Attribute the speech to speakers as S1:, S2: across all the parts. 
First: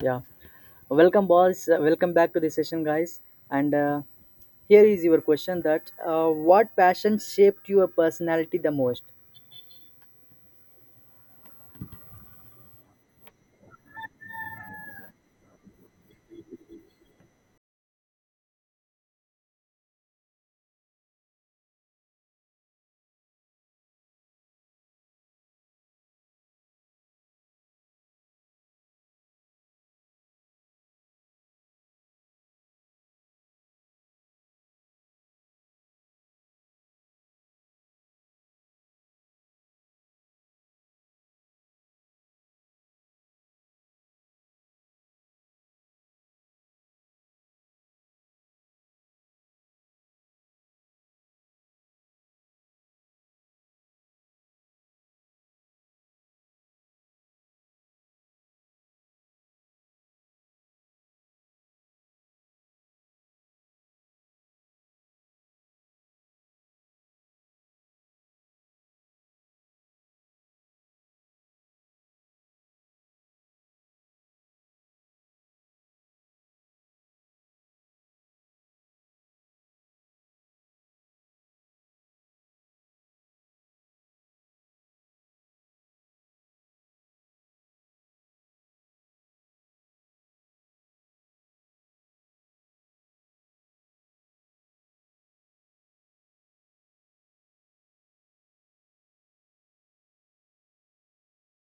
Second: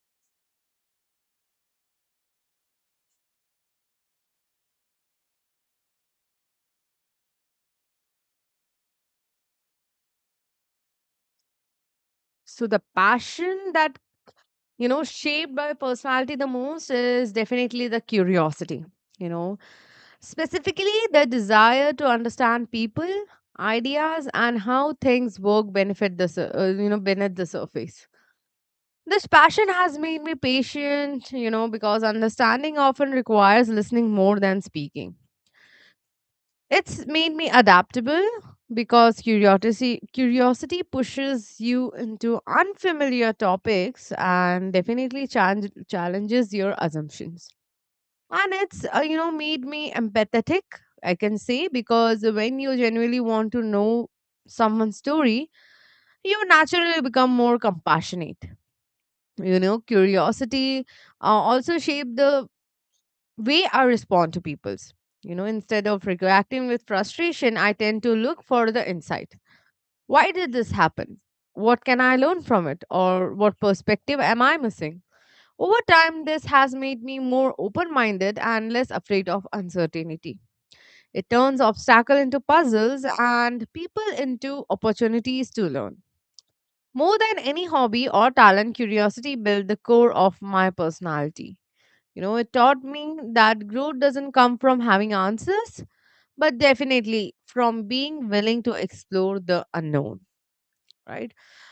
S1: Yeah. Welcome, boys. Welcome back to the session, guys. And Here is your question: That What passion shaped your personality the most?
S2: So the passion that shaped my personality the most is definitely the curiosity. You know, specifically the desire to understand people, ideas, and how things work benefit the beneath the surface. This passion has made me patient, you know, because understanding often requires listening more than speaking. It's made me adaptable because curiosity pushes you into unfamiliar topics and definitely challenges your assumptions. And it's made me empathetic, I can say, because when you genuinely want to know someone's story, you naturally become more compassionate. You know, curiosity uh, also shaped the way I respond to people's. You know, instead of reacting with frustration, I tend to look for the insight. Why did this happen? What can I learn from it? Or what perspective am I missing? Over time, this has made me more open minded and less afraid of uncertainty. It turns obstacles into puzzles and people into opportunities to learn. More than any hobby or talent, curiosity built the core of my personality. You know, it taught me that growth doesn't come from having answers, but definitely from being willing to explore the unknown, right?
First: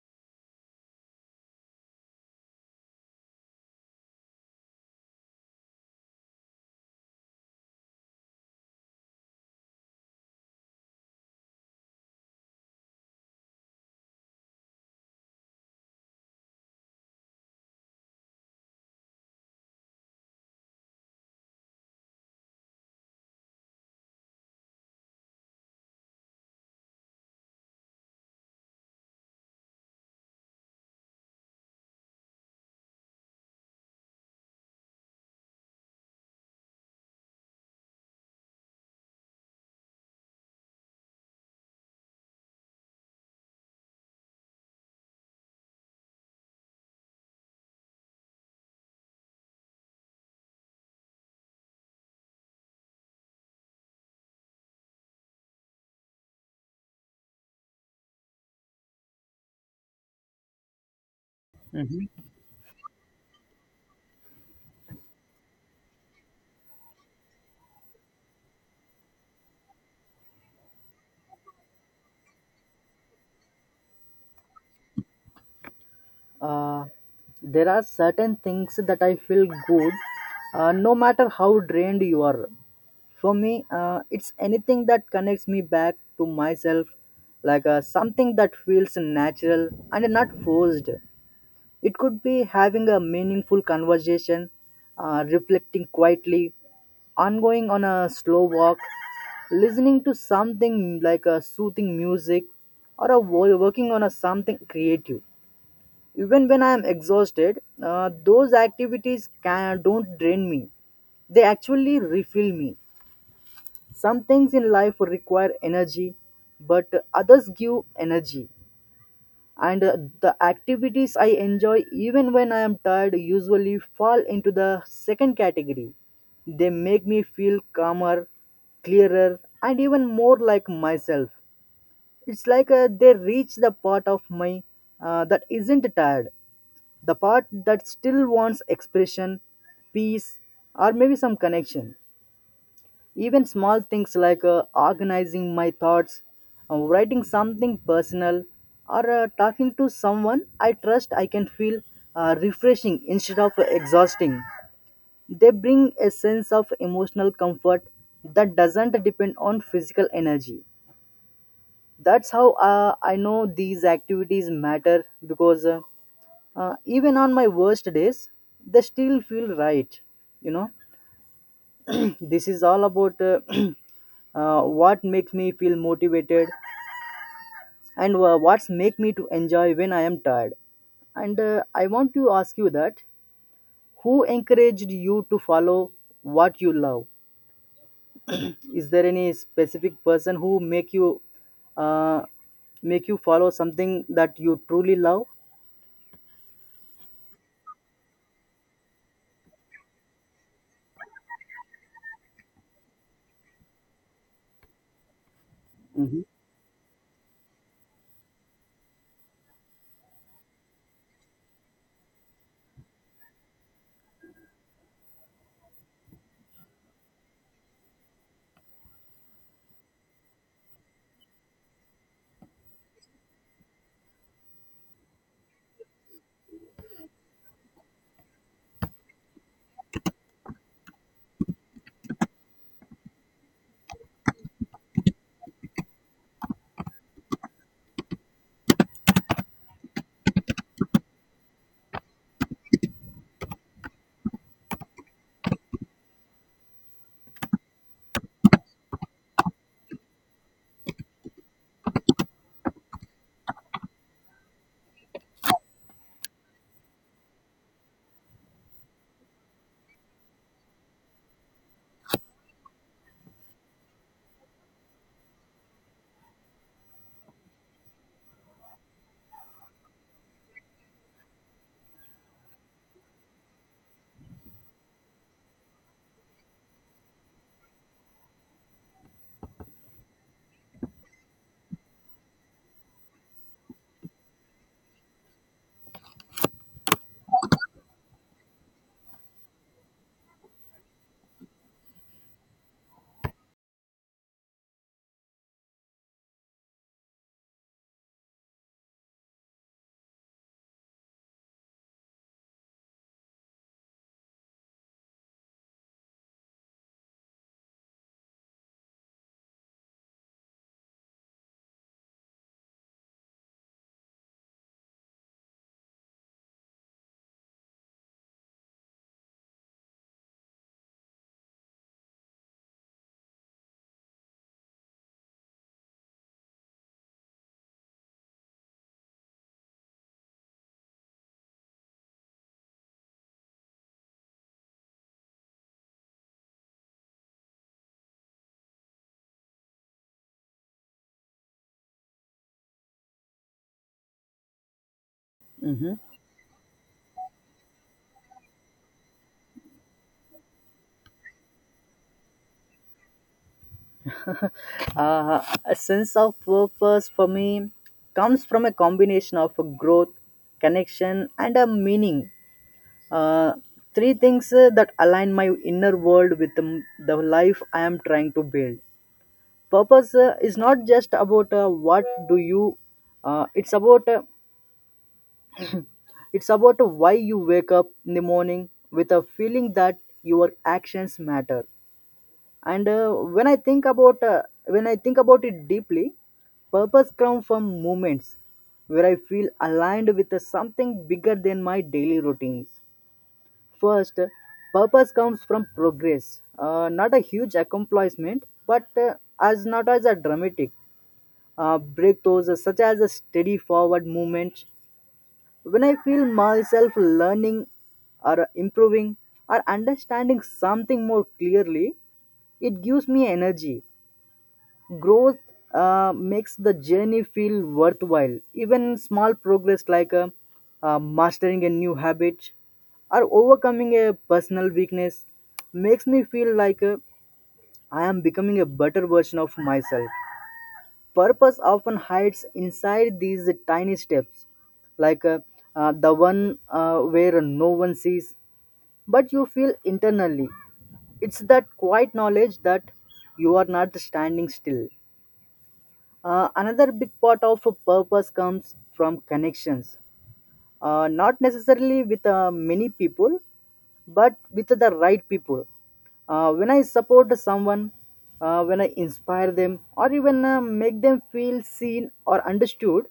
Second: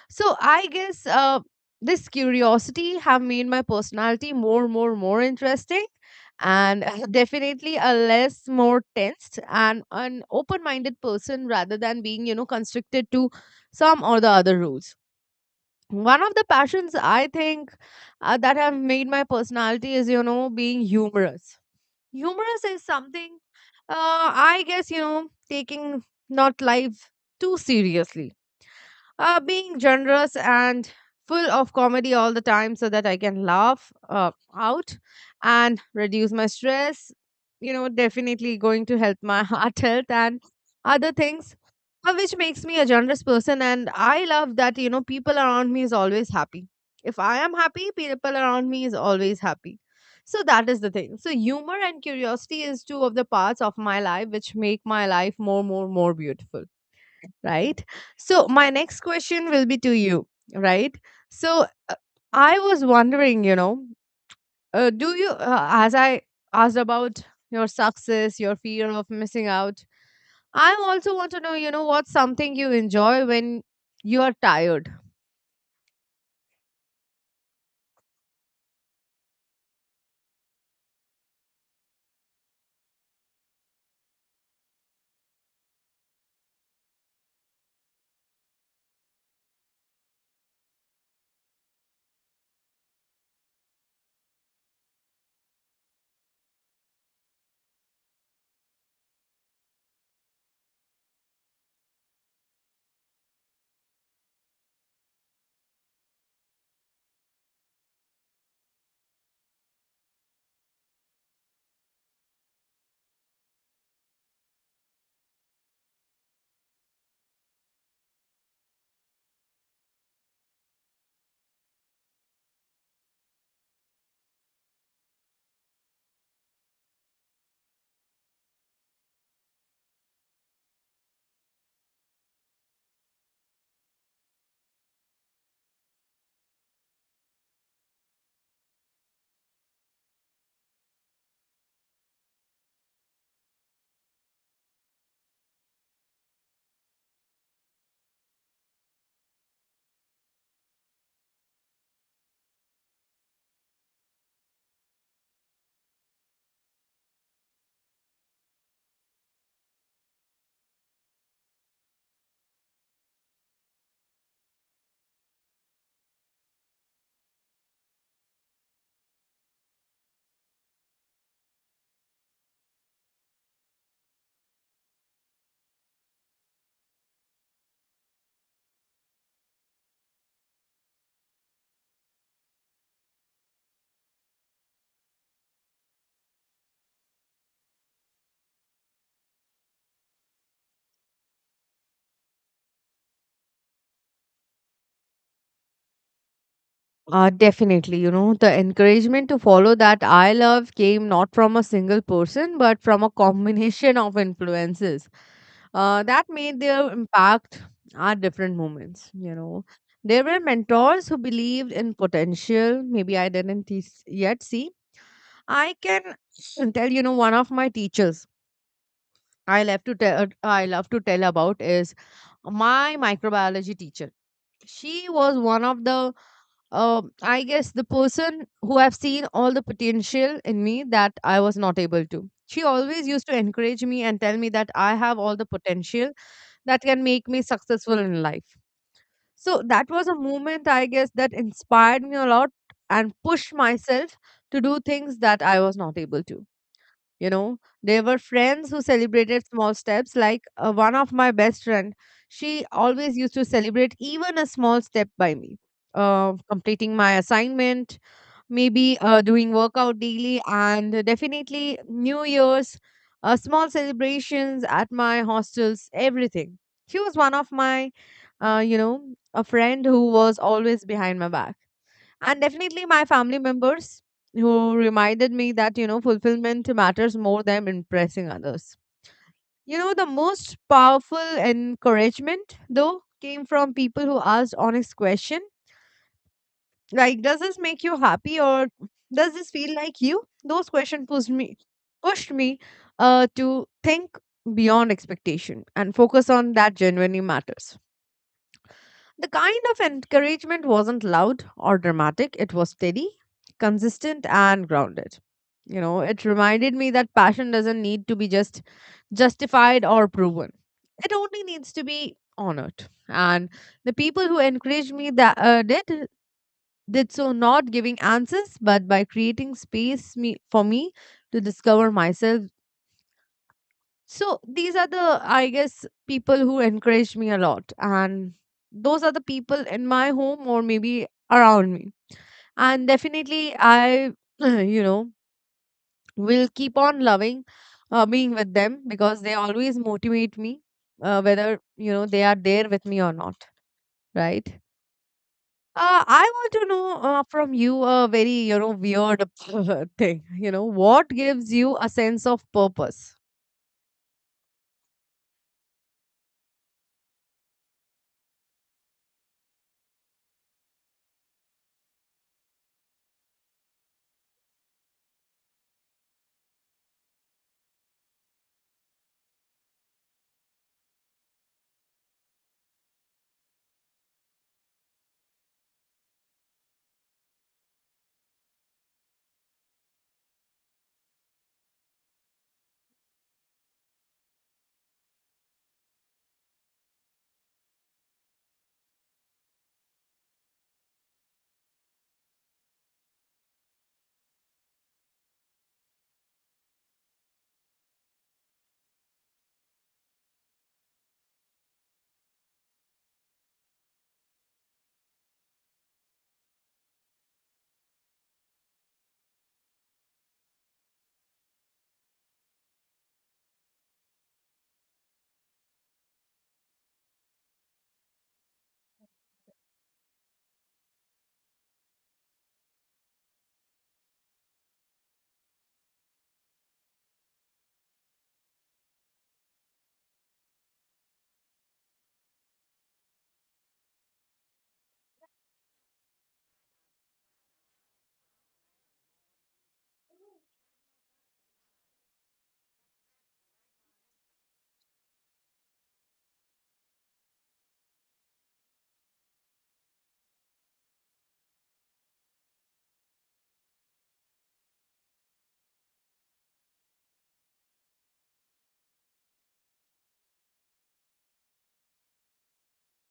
S2: So I guess, this curiosity have made my personality more, interesting and definitely a less more tensed and an open-minded person rather than being, you know, constricted to some or the other rules. One of the passions I think that have made my personality is, you know, being humorous. Humorous is something, I guess, you know, taking not life too seriously, being generous and full of comedy all the time so that I can laugh out and reduce my stress. You know, definitely going to help my heart health and other things, which makes me a generous person. And I love that, you know, people around me is always happy. If I am happy, people around me is always happy. So that is the thing. So humor and curiosity is two of the parts of my life which make my life more, beautiful, right? So, my next question will be to you, right? So, I was wondering, you know, do you, as I asked about your success, your fear of missing out, I also want to know, you know, what's something you enjoy when you are tired?
S1: Uh, there are certain things that I feel good, no matter how drained you are. For me, it's anything that connects me back to myself, like something that feels natural and not forced. It could be having a meaningful conversation, reflecting quietly, ongoing on a slow walk, listening to something like a soothing music, or a working on a something creative. Even when I am exhausted, those activities can, don't drain me. They actually refill me. Some things in life require energy, but others give energy and the activities I enjoy even when I am tired usually fall into the second category. They make me feel calmer, clearer, and even more like myself. It's like they reach the part of my that isn't tired, the part that still wants expression, peace, or maybe some connection. Even small things like organizing my thoughts, writing something personal, or talking to someone I trust, I can feel refreshing instead of exhausting. They bring a sense of emotional comfort that doesn't depend on physical energy. That's how I know these activities matter because even on my worst days, they still feel right, you know. This is all about what makes me feel motivated and what's make me to enjoy when I am tired, and I want to ask you that who encouraged you to follow what you love. Is there any specific person who uh, make you follow something that you truly love?
S2: Definitely, you know, the encouragement to follow that I love came not from a single person, but from a combination of influences
S1: Hmm.
S2: that made their impact at different moments. You know, there were mentors who believed in potential, maybe I didn't yet see. I can tell, you know, one of my teachers I love to tell about is my microbiology teacher. She was one of the I guess the person who have seen all the potential in me that I was not able to. She always used to encourage me and tell me that I have all the potential that can make me successful in life. So that was a moment, I guess, that inspired me a lot and pushed myself to do things that I was not able to. You know, there were friends who celebrated small steps, like one of my best friend, she always used to celebrate even a small step by me, completing my assignment, maybe doing workout daily, and definitely new year's small celebrations at my hostels, everything. She was one of my you know, a friend who was always behind my back. And definitely my family members who reminded me that, you know, fulfillment matters more than impressing others. You know, the most powerful encouragement though came from people who asked honest question like, does this make you happy, or does this feel like you? Those questions pushed me to think beyond expectation and focus on that genuinely matters. The kind of encouragement wasn't loud or dramatic, it was steady, consistent, and grounded. You know, it reminded me that passion doesn't need to be justified or proven. It only needs to be honored. And the people who encouraged me that did so not giving answers, but by creating space for me to discover myself. So these are the, I guess, people who encouraged me a lot. And those are the people in my home or maybe around me. And definitely, I, you know, will keep on loving being with them because they always motivate me, whether, you know, they are there with me or not. Right.
S1: Hmm.
S2: I want to know from you a very, you know, weird thing. You know, what gives you a sense of purpose?
S1: Uh, a sense of purpose for me comes from a combination of a growth, connection, and a meaning. Uh, Three things that align my inner world with the life I am trying to build. Purpose is not just about what do you. It's about it's about why you wake up in the morning with a feeling that your actions matter. And when I think about when I think about it deeply, purpose comes from moments where I feel aligned with something bigger than my daily routines. First, purpose comes from progress, not a huge accomplishment, but as not as a dramatic breakthroughs, such as a steady forward movement. When I feel myself learning or improving or understanding something more clearly, it gives me energy growth makes the journey feel worthwhile. Even small progress like mastering a new habit or overcoming a personal weakness makes me feel like I am becoming a better version of myself. Purpose often hides inside these tiny steps, like the one where no one sees, but you feel internally. It's that quiet knowledge that you are not standing still. Another big part of a purpose comes from connections, not necessarily with many people, but with the right people. When I support someone, when I inspire them, or even make them feel seen or understood,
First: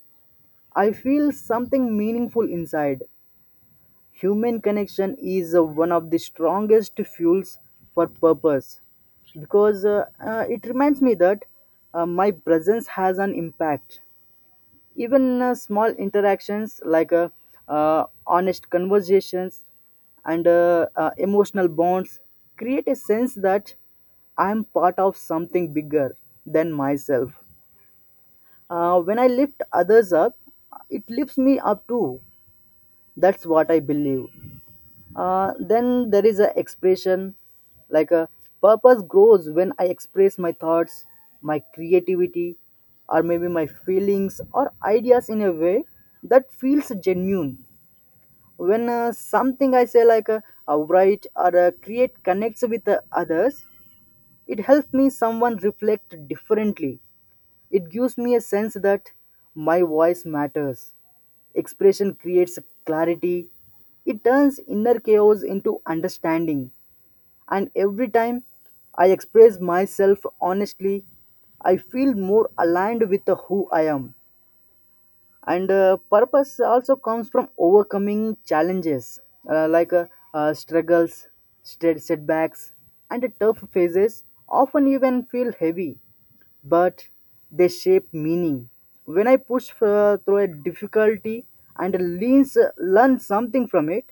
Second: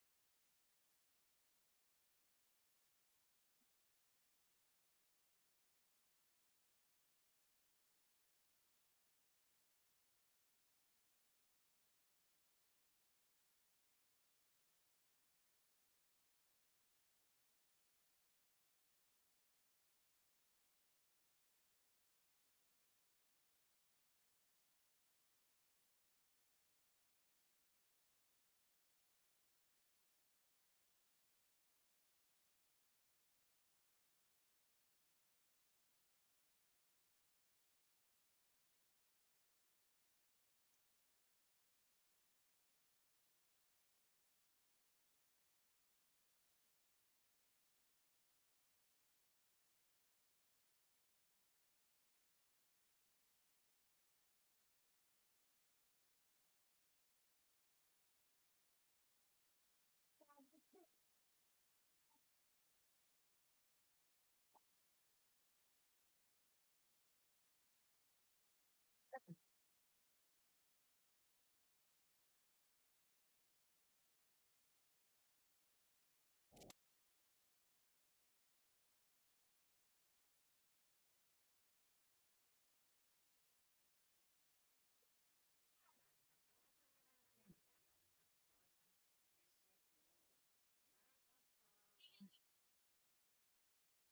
S1: I feel something meaningful inside. Human connection is one of the strongest fuels for purpose because it reminds me that my presence has an impact, even small interactions like honest conversations and emotional bonds create a sense that I'm part of something bigger than myself. When I lift others up, it lifts me up too. That's what I believe. Then there is a expression like a purpose grows when I express my thoughts, my creativity, or maybe my feelings or ideas in a way that feels genuine. When something I say like a write or a create connects with the others, it helps me someone reflect differently. It gives me a sense that my voice matters. Expression creates clarity. It turns inner chaos into understanding. And every time I express myself honestly, I feel more aligned with who I am, and purpose also comes from overcoming challenges like struggles, setbacks, and tough phases often even feel heavy, but they shape meaning. When I push through a difficulty and leans, uh, learn something from it,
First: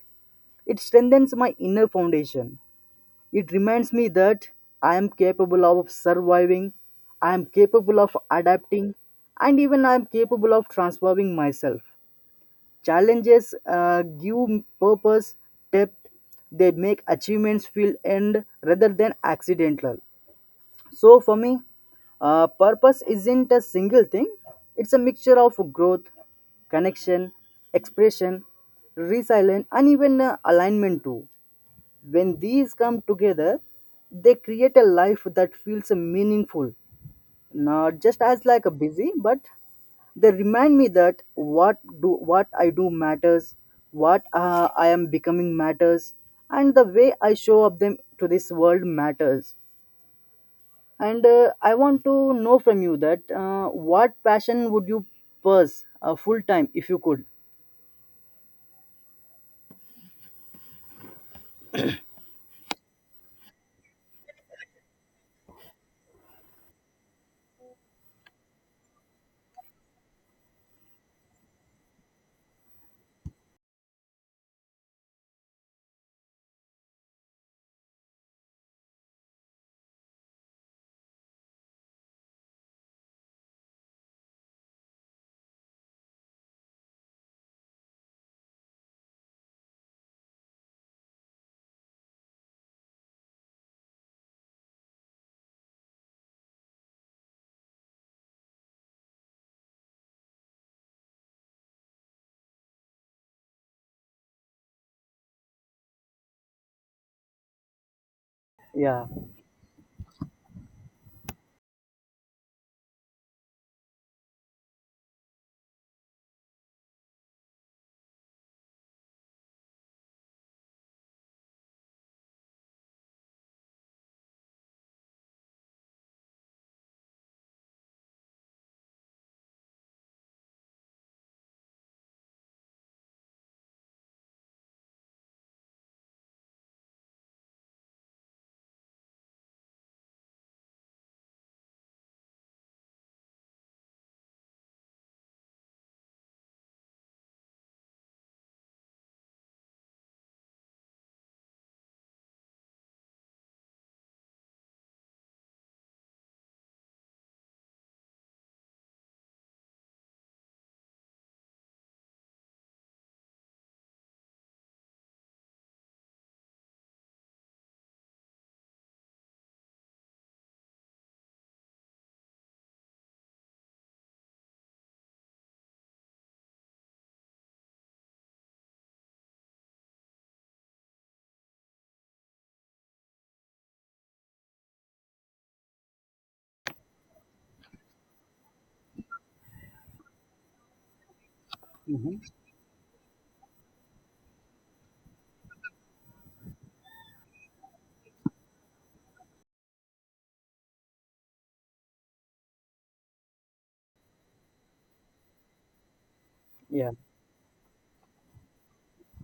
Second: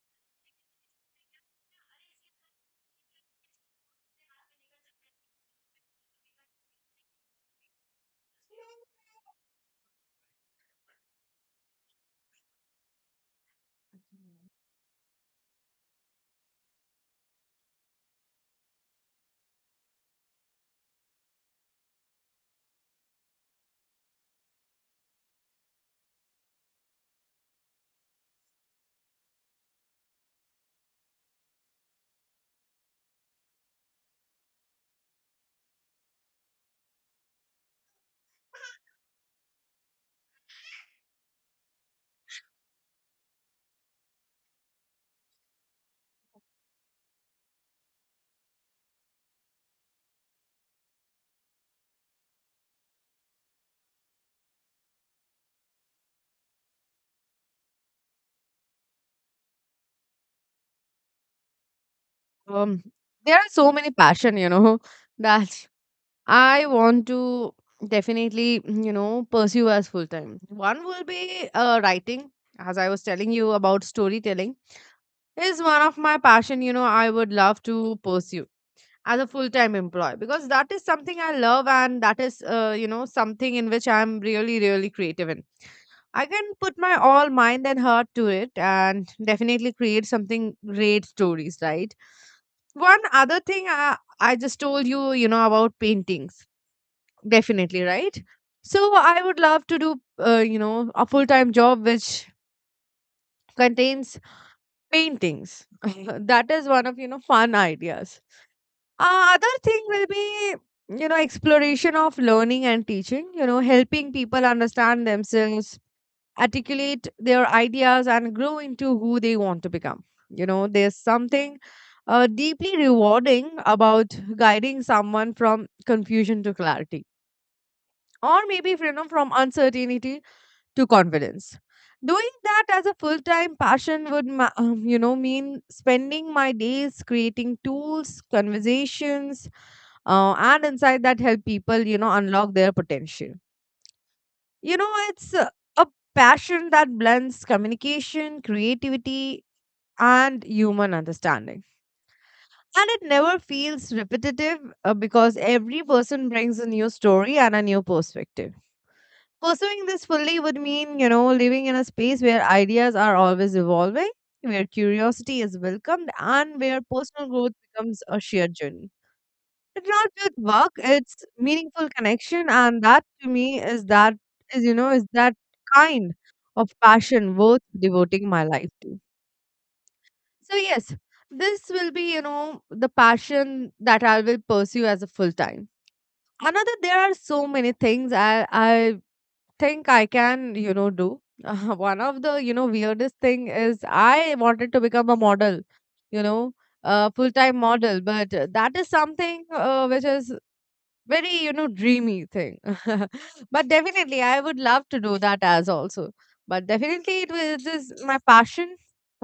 S1: it strengthens my inner foundation. It reminds me that I am capable of surviving, I am capable of adapting, and even I am capable of transforming myself. Challenges give purpose, depth, they make achievements feel end rather than accidental. So for me, purpose isn't a single thing, it's a mixture of growth, connection, expression, resilience, and even alignment too. When these come together, they create a life that feels meaningful, not just as like a busy, but they remind me that what do what I do matters, what I am becoming matters, and the way I show up them to this world matters. And I want to know from you that what passion would you pursue full time if you could?
S2: Um, there are so many passion, you know, that I want to definitely, you know, pursue as full time. One will be writing, as I was telling you about storytelling, is one of my passion. You know, I would love to pursue as a full time employee because that is something I love and that is, you know, something in which I'm really, really creative in. I can put my all mind and heart to it and definitely create something great stories, right? One other thing I just told you, you know, about paintings, definitely, right? So I would love to do you know, a full-time job which contains paintings. That is one of, you know, fun ideas.
S1: Yeah.
S2: Uh, other thing will be, you know, exploration of learning and teaching, you know, helping people understand themselves, articulate their ideas, and grow into who they want to become. You know, there's something deeply rewarding about guiding someone from confusion to clarity, or maybe you know, from uncertainty to confidence. Doing that as a full time passion would, you know, mean spending my days creating tools, conversations, and insight that help people, you know, unlock their potential. You know, it's a passion that blends communication, creativity, and human understanding. And it never feels repetitive because every person brings a new story and a new perspective. Pursuing this fully would mean, you know, living in a space where ideas are always evolving, where curiosity is welcomed, and where personal growth becomes a shared journey. It's not just work, it's meaningful connection, and that to me is that is you know is that kind of passion worth devoting my life to. So yes, this will be, you know, the passion that I will pursue as a full time. Another, there are so many things I think I can, you know, do. One
S1: Hmm.
S2: of the, you know, weirdest thing is I wanted to become a model, you know, a full time model, but that is something which is very, you know, dreamy thing. But definitely I would love to do that as also, but
S1: Yeah.
S2: definitely it was this my passion,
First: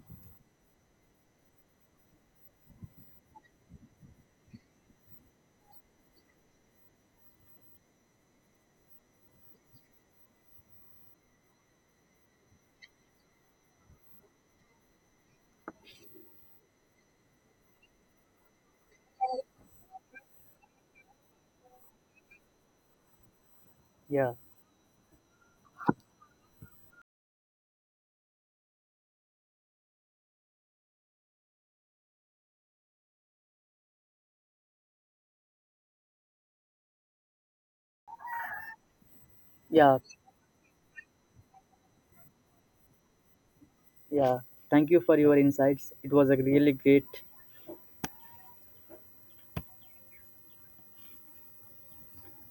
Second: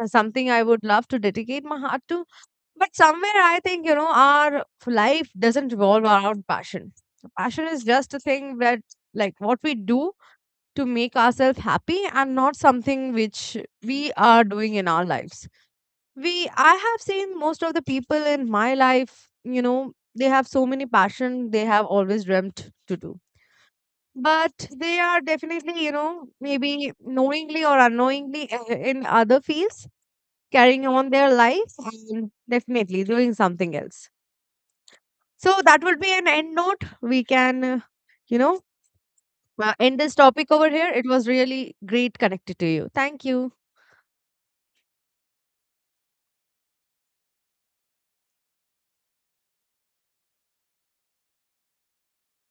S2: something I would love to dedicate my heart to. But somewhere I think, you know, our life doesn't revolve around passion. Passion is just a thing that like what we do to make ourselves happy and not something which we are doing in our lives. We I have seen most of the people in my life, you know, they have so many passion, they have always dreamt to do,
S1: Yeah.
S2: but they are definitely, you know, maybe knowingly or unknowingly in other fields, carrying on their life and definitely doing something else. So that would be an end note. We can you know,
S1: Yeah.
S2: end this topic over here. It was really great connected to you. Thank you.
S1: Yeah, thank you for your insights. It was a really great